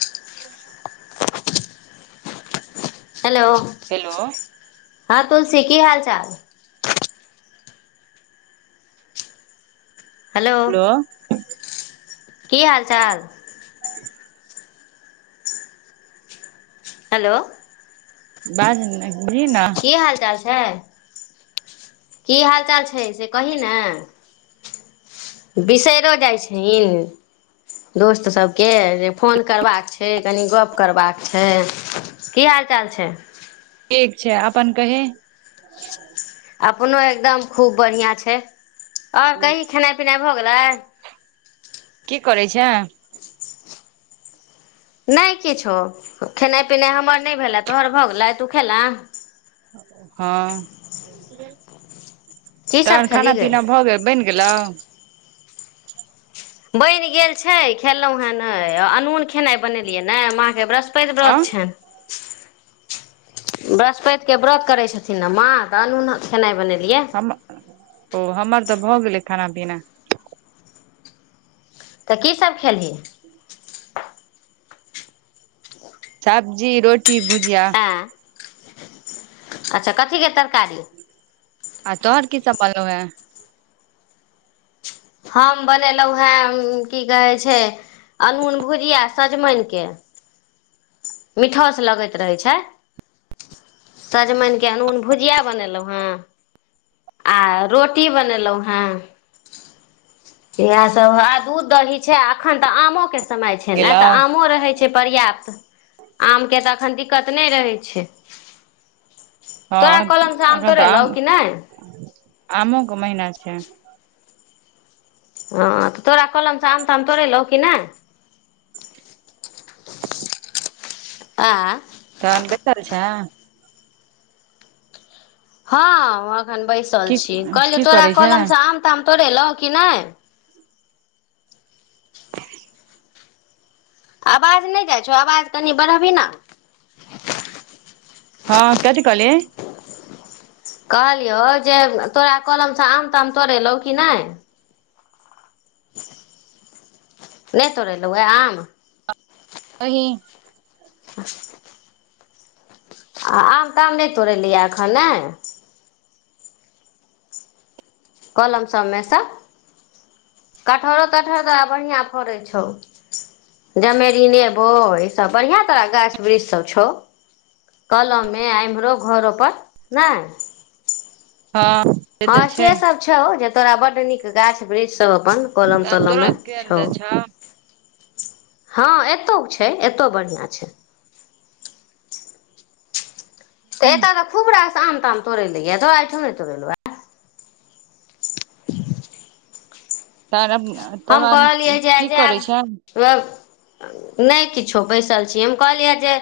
ह [unintelligible] hello. Hello हां तुलसी की हाल चाल। हेलो। की हाल चाल। हेलो। बाजु ने। जी हां। हें। की हाल चाल छै से कही ने। बिसरियो जाइ छहिन दोस्त सबके जे फोन करबाक छै कनि गप्प करबाक छै, की हाल चाल छै। ठीक छै अपन कहि। अपनो एकदम खुब बढ़िया छै। और कही खेनाइ पिनाइ भ गेलै। की करै छें। नै किछो, खेनाइ पिनाइ हमर नहि भेलै, तोहर भ गेलौ तु खेलें। हां। की सब तखन खाना खेली गै पीना भगेल बैन खेलहुं। बनि गेल छै, खेलहुं हे नै आ अनून खेनाइ बनेलियै ने, मां के बृहस्पत पति हँ व्रत चैन। बृहस्पति के व्रत करै छथिन ने माँ त अनूना खेनाइ बनेने हम ओ हमर तऽ भऽ गेलै खाना पीना। तऽ की सब खेलही सब्जी रोट टी भुजिया आँय अच्छा कथीे के तर। आ तोहर की सब बन लौ ये।। हम बनेलौ हेँ उम्म की कहै छै अनून भुजिया सजमैनके मीठोस लगैत रहै छै, सजमैनके अनून भुजिया बनेलौ हेँ आ रोटी बनेलौ हेँ। इहे सब आ दूध दही छै एखन तऽ आमो के समय छै ने गेलौ तऽ आमो रहै छै पर्याप्त। आमके तऽ एखन दिक्कत नै रहै छै। हां तोरा कलम से अखन त तोड़ेलौ आम कि नहि आमो के महिना छै। हां तऽ तोरा कलम से आम ताम तोड़लो की नै। आ तहन बेैसल छै। हां अ अखन बैसल की छीयै कहलियौ की तोरा करै छै कलम से आम ताम तोरेलों की नै। आवाज नै जाइ छौ आवाज कनि बढ़बी न हां कथी कहली कहलियौ जे तोरा कलम से आम ताम तोड़ेलौ की नै। नै तोड़ेलो ए आम नही [inaudible] आ आम तऽ ताम नै तोड़ैएले यै एखन नै। कलम सबमे से कटहरो तटहर तै बढ़िया फड़ै छौ जमेरी नियर बड़ इ सब बढ़िया तरह गाछ वृक्ष सब छौ कलममे इम्हरो घरो पर नै। हँ तऽ हां छै से सब छो ज तोरा बड निक गाछ वृछ सब अपन कलम तहन तलम तोरो में केहन छो। तऽ छौ हां एतो छै एतो बढ़िया छै। तऽ एता तऽ खूब रास त आम ताम तोड़ेलै य तौरा आइठा नै तोड़ेलो यै। तोरब हम कहलियै जै आय जाएब व नै किछो बैसल छीयै हम कहलियै जे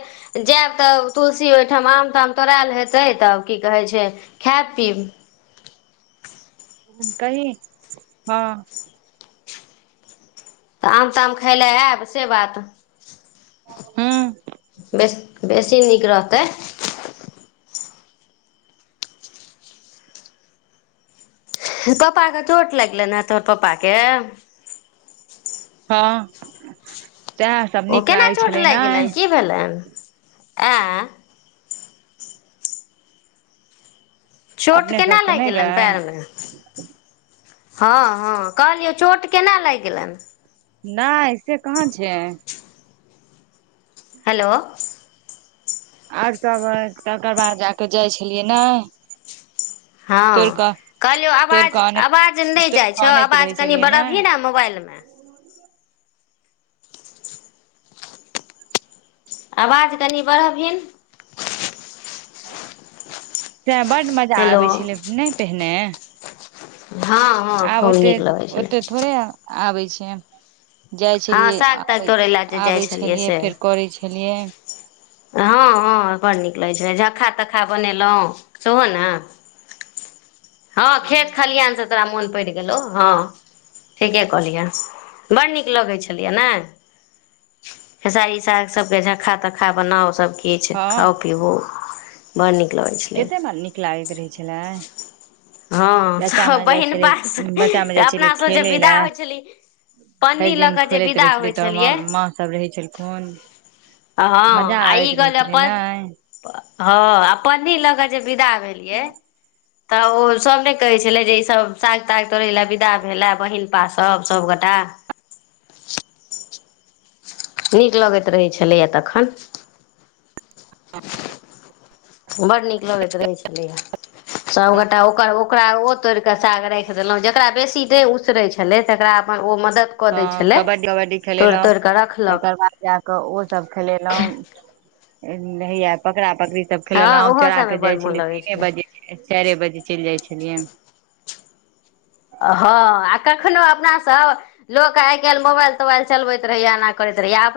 जायब तऽ तुलसी ओयठाम आम ताम तोड़ाएल हेतै तऽ की कहै छै खायब पीब कही हां। तऽ आम ताम खाय लए ऐब से बात हूँ बेस बेसी नीक रहतै। पपा के। चोट लगले ने तोहर कत? के। हँ। सएह सब ओ नीक केना लागै चोट छलै लागि ने गेलेन की भेलेन? आं। चोट अपने केना सबके लागि नहि गै गेलेन पैरमे। हँ हँ कहलियौ चोट केना लागि गेलेन। नहि से कहाँ छै। हेलो। आओर तब तगरा जाके जाइ छलियै ने। तोड़ हँ कऽ कहलियौ तोड़ आवाज कऽ अनैत आवाज नहि तोड़ जाइ कऽ छह अनैत आवाज रहै कनि छलियै बरबही ने मोबाइलमे। आवाज कनि बढ़बिन। से बड मजा हेलो आबै छलै नहि पहिने। हँ हँ आब खूब ओते नीक लगै छलै। ओते थोड़े आबै छै। जाइ हँ छलियै साग ताग आबै तोड़य लए जे जाइ आबै छलियै से फेर करै छलियै। हँ हँ बड़ नीक लगै छल झक्खा तक्खा बनेलहुँ सेहो ने। हँ खेत खालीनस तोरा मन। बढ गैलों हं ठीके कहलिय है बड नीक लागै छलियय न खेसारी सांग सब खाके। खा बनाउ सभ। किछु खाउ पीबू। बड नीक। लगै छलै कतेक मन नीक लागैत रहै छलै। ह बहिन बच्चा मे जाय छले अपना सब जे खेले ले विदा हो छलिय भरि पन्नी ल दिन के जे खेलैत विदा रहे हो छलै तोहर माँ छलिअ माँ सब रहै छलखुन मजा हं ई आबैत रहै कहलौ छलै ने हं पन्नी ल क‌। [inaudible] बिदा भेलियै। तऽ ओ। सभ ने कहै छलै जे ई सब साग ताग तोड़ै विदा भेलै बहिन पास सभ सभगोटा। नीक लगैत रहै छलैए तखन। [inaudible] बड नीक लगैत रहै छलैए। सभगोटा ओकर ओकरा ओ तोड़ि कऽ साग राखि देलहुँ जकरा बेसी देह उसरै छलय तकरा अपन ओ मदत कऽ दै हँ छलै कबड्डी कबड्डी तोड़ खेलेलहुँ तोड़ कऽ रखलक। तकर बाद जााकऽ नय पकड़ा। बकरी सब हँ खेलेलहुं ओहो चोरा के सभमे जाय बड्ड मोन छली लगै तीने छलै बजे छै चारे बजी चल जाइ छै। हेलिय। हँ आ कखनोहु अपनासभ लोक आइ काल्हि मोबाइल तोबाइल चलबैत रहैए एना करैत रहैयए आब।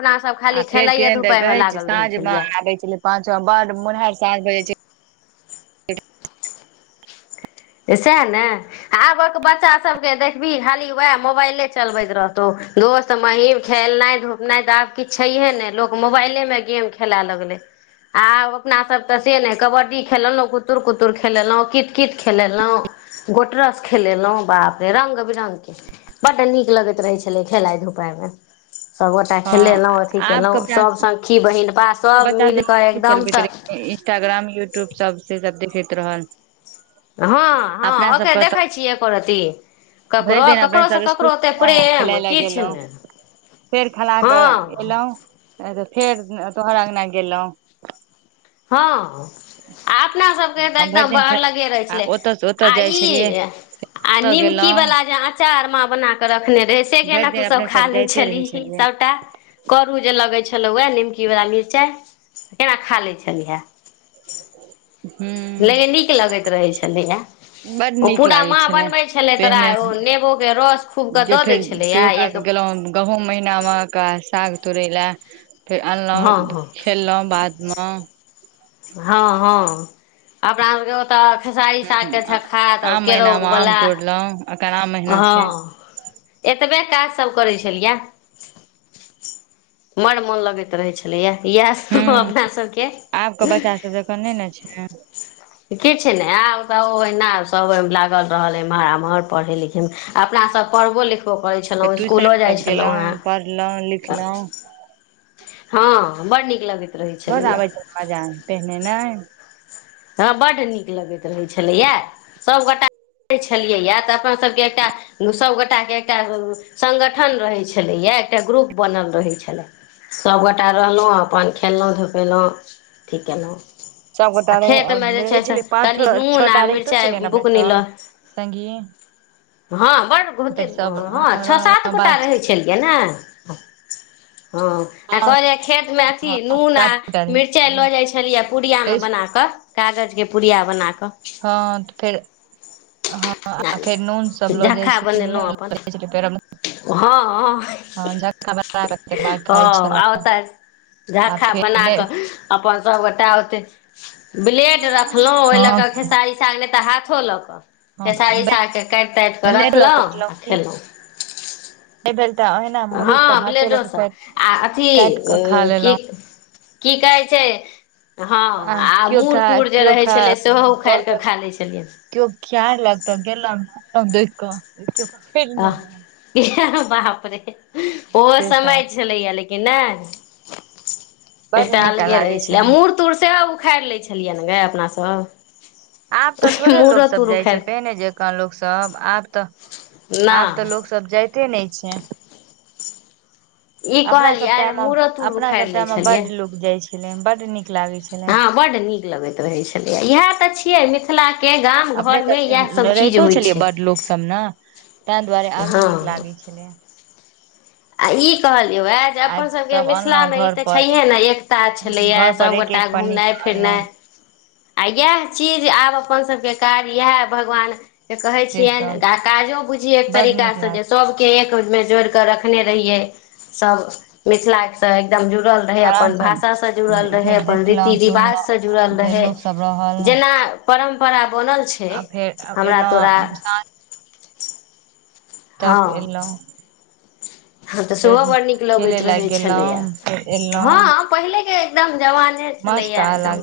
आ फेर किने कहे छै रहै साँझ मे छलियै आबे छले पांचो मे ब मुनहहारि साग रहै छैलय। सएह ने आबक बच्चा सभकेँ देखबिही खाली उएह मोबाइले चलबैत रहतौ दोस्त महीम खेलनाइ धुपनाइ तऽ आब किछु छैहे नहि लोक मोबाइलेमे गेम खेलय लगलै आब अपनासभ तऽ से नहि कबड्डी खेलेलहुँ कुत्त कुतुर खेलेलहुँ कित कित खेलेलहुँ गोटरस खेलेलहुँ बाप रे रङ्ग बिरङ्गके बड्ड नीक लगैत रहै छलै खेलाइ धुपाइमे। सभगोटा हँ खेलेलहुँ अथि आब केलहुँ के बच्चा सभ सङखी बहिन पा। बच्चा चलबैत रहे इंस्टाग्राम यूट्यूब सब से। सब देखेत रहल। हँ हँ अपना ओकरे सबके देखै छियै एको रत्ती तऽ भरि ककरो दिन अपने ककरोसँ सब स्कुल ककरो ओतेक प्रेम खेलाय लए किछु गेलहुँ नहि फेर खेला कऽ हँ‌। एलहुँ तऽ फेर। तोहराअंगना गेललहु। हँ। आ अपनासभके तऽ भरि एकदम दिन बर ख लगे रहै आ छलै ओतऽ से ओतऽ आ जाइ ई छलियै आ ओतऽ निमकी गेलहुँ वला जे अँचार आरमा बना कऽ रखने रहे से भरि केना दिन तूसभ अपने खा सब लै जाइते रहै छलही छलियै सभटा करू जे लगै छलहुए निमकी वला मिरचाइ। केना खा लै छै। खलिहै। नै हूँ नीक लगैत रहै छलैए बड ओ नीक पूरा लागै माँ बनबै छलै तोरा पहिने ओ नेबोके रस खूब कऽ जे दऽ दै फेर छलैए कहियो काल एक। तुर ला। फेर हँ अनलहुँ हँ खेललहुँ बादमे। हँ हँ अपना सभके ओतय। खेसारी सागके ह झखा त आ आम महिना मे आम केराउवला। तोड़लहुं एखन आम महिना छै हँ एतबे काज। सब करै छलियया बड़ मोन लगैत रहे छलेया। इएह ह सब अपना सबके आब के बच्चा सब जखन नहि ने छै किछ। ने आब त ओना सब ओहि लागल रहल एमहर एम्हर पढ़े लिखे। अपना सब पढ़बो लिख। फ ट्यूशन सब गेलहुँ पढ़लहुँ लिखलहुँ। हँ बड नीक लगैत रहै बड छलैए। आबै छै मजा पहिने ने हँ बड नीक। लगैत रहै छलैया। सभगोटा रह छलियैया तऽ अपन सबके एकटा सभगोटाके एकटा संगगठन रहै छलैया एकटा ग्रुप बनल रहै छलै सभगोटा रहलहुँ। अपन खेललहुँ धुपेलहुँ ठीक कैलहों। सब गोटा रहै अ रहै छलै, पाँच कनि छ नून आ छटा रहितो मिरचाइ छलै ने अपने सब संगी। हाँ। बड़ घूमते फेर सब हाँ छ सात रहलहुँ गोटा बात रहै छलियै ने। [unintelligible] हाँ आ सात कहलिया खेत में अथी नून आ गोटा रहै मिरचाय छलियै। लो जाय छलियै पूड़िया मे फेर बना अ कागजके पुड़िया बना क हँ फेर हँ आ फेर नून सब लऽ जाइ छल बनैलो नहि अपन लऽ जाइ छलै, फेर हाँ हाँ हँ झक्का बना के तकर बाद औ खाइ छलहुँ आ आ ओता फेर बना के नहि अपन सबगोटा ओतै ब्लेड रखलौ ओय ले हँ के खेसारी साग ले ते हाथ खोला त खेसारी साग के काट ताट के लेट रखलौ आ खेलौ। एबेर हाँ ब्लेडो सब आ अथी काटि अ कऽ खा की लेलहुँ की कहै छै हाँ आ केओ मूर खा तूड़ जे केओ रहै खा छलै सेहो उखाड़ के कहलक खाय लै छलियन। अब देख क आह बापरे। ओ से समय सब छलैया लेकिन के ने बड एकटा नीक अलगे रहै लागै छलै, मूड़ तुड़ सब उखाड़ लै छलियै ने गे अपना सब। आब ते थोड़े लोक सब जाय छै, उखाड़ि पहिने जकाँ लोक सब। आब ते आब ते नहि लोक सब जाय ते ने छै। ई अपना सब कहलियै टाइम, मूड़ो तूड़ अपना उखाड़ि सब टाइम मे बड लोक जाय छलै, बड नीक लागै छलै हाँ बड्ड नीक लगैत रहै छलै, इहाए ते छियै मिथ ला अपने सब ते रेहतो छलियै छै बड़ लोक सब ने। ता दुआरे आरो हँ नीक लागै छलै। आ इ कहलियौ या जे आइ अपन सबके सब अनलहुं मिथिलामे इ घर ते पर छैये ने एकता छलैया, घर पर सब एक एक गोटा पन्नी घुमनाय फिरनाय अनलहुं आ याह चीज आब अपन सबके कार्य याह भगवान से कहे छियनि ग काजो बुझिय एक बड तरीका नीक से जे लागल सभके एक। मेजौर क रखने। रहियय सब मिथिला के। एकदम जुड़ल रहै आराम अपन से भाषासँ जुड़ल रहै फेर अपन रीति देखलहुं रिवाजसँ जुड़ल सुनलहुं फेर रहै लोक सब रहल जेना परम। [unintelligible] बनल छै आ फेर हमरा तोरा। एलहुँ साँझ तक हँ अयलौ हँ तऽ सेहो बड़ नीक लगैत लाग रहैत छलैया गेलहुं फेर एलहुं हँ पहिलेके। एकदम। जवाने छलय मस्त आ एकदम लाग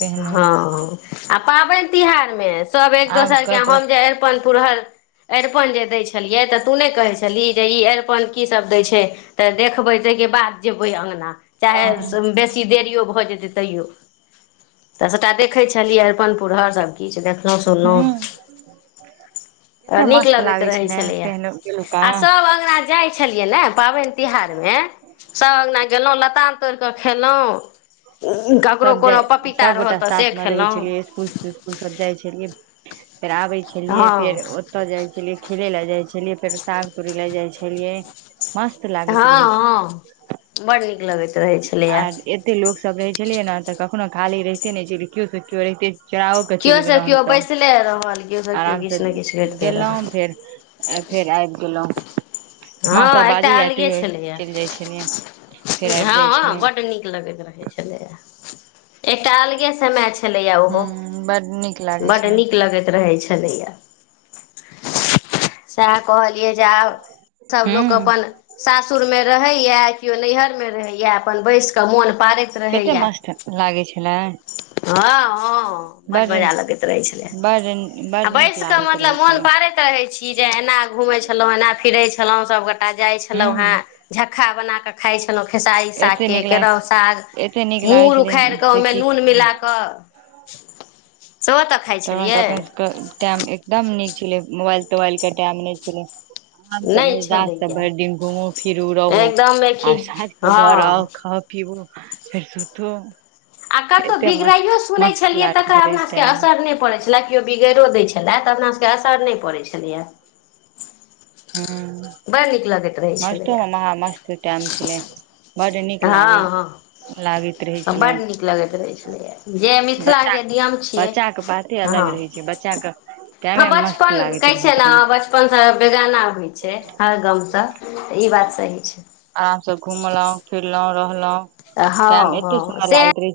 पहिने हां अ पावन। बिहारमे। सब एक आब दोसरके कतहु हम जे अरपन पुरल। अरिपन जे दै छलियै तऽ तू नहि कहै छलही जे ई अरिपन। अरिपन की सब दै छै तऽ देखबै ताहिके बाद जेबै अङ्गना। ह चाहे बेसी देरियो भ जेतै। तैयो तऽ सबटा देखै छलियै अरिपनपुर हर सब। किछ देखले सुनलो त कते नीक मस्त लागैत लागै रहै छै ने अंगना अ पहिलुका सब अंगना। जाइ छलै। पावन तियोहार में सब अंगना गैनो लताम। तोर कऽ खलहुँ। सभ जाइ सभगोटा से साथमे रहै खेलहुँ छलियै सकुल तिस्कुल सब जाइ छलियै। फेर आबै छलियै हँ फेर ओतऽ जाइ छलियै। खेले लए जाइ छलियै फेर साग तोड़ी लए जाइ छलियै। मस्त हँ लागैत रहै छै हँ बड नीक लागैत रहैत छलैए। आर एते लोक सब। छलियै ने तऽ कखनो खाली रहिते ने छै केओ से केओ अयते रहिते छै। केराओ के केओ चलि से गेलहुँं केओ हमसभ बैसले रहल केओ केओ आराम से किछु ने किछु करिते गेलहुं रहल फेर फेर आ। [unintelligible] हँ एकटा अलगे छलैया छलियै फेर आबि जाइ हँ छलियै बड नीक लगैत रहे छले। एकटा अलगे समय छै। छलैया ओहो हूँ बड नीक लागै बड्ड छलै नीक लगैत रहै छलैया। स कहलियए जाउ। सभ लोक हूँ अपन सासुरमे रहैए। केओ नैहर मे रहैय अपन बैस कऽ मोन। बाजत कते रहैया मस्त लागै छलै हं हं बड मजा लगैत रहैल छैलय बड बड नीक बैस के लागैत रहै मतलब मोन छलै पारेत रहै छि जे एना घूमें छलहों एना फिरे छ। सबगोटा जाय छलौं हूँ हें झखा बना क। खाइ छै। खेलहुँ खेसारी एते सागके नीक केराउ लाग साग एते नीक लागै मूर छलै उखाड़ि कऽ से ओहिमे की नून कहू मिला कऽ। सेहो तऽ खाइ त त छलियै अपने एकदम नीक मोबाइल तोबइल क टाम नहि छलै। आराम सब नहि मजेदार सब छलैए भरि दिन घूमू फिरु रहु एकदमे आ खी साँझ के घर आउ हँ खाउ पिउ। [unintelligible] आ कतहु बिगड़ैयो सुनैत छलियै लागै तकर छलै अपना सबके टाइम असर नहि पड़ैत छले केओ बिगड़। दै छलै तऽ अपना सभके असर नहि पड़ैत छलैय। ह मस्तो छलैए म मस्त म छल लै। हँ लागैत रहै हँ छलै बड नीक लगैत रहै छलै जे मिथिला बच्चा के नियम छियै बच्चा के बाते अलग हँ रहै छै बच्चा के ह टाइमे मस्त बचपन लागैत कैस रहै ने छै बचपनसँ बेगाना। होइ छै हर गाँमस ई। ई बात सही छै। आराम से घुमलहुं फिरलहुं रहलहुं। हँ टाइम एते हँ सुन्दर से। लागैत रहे छै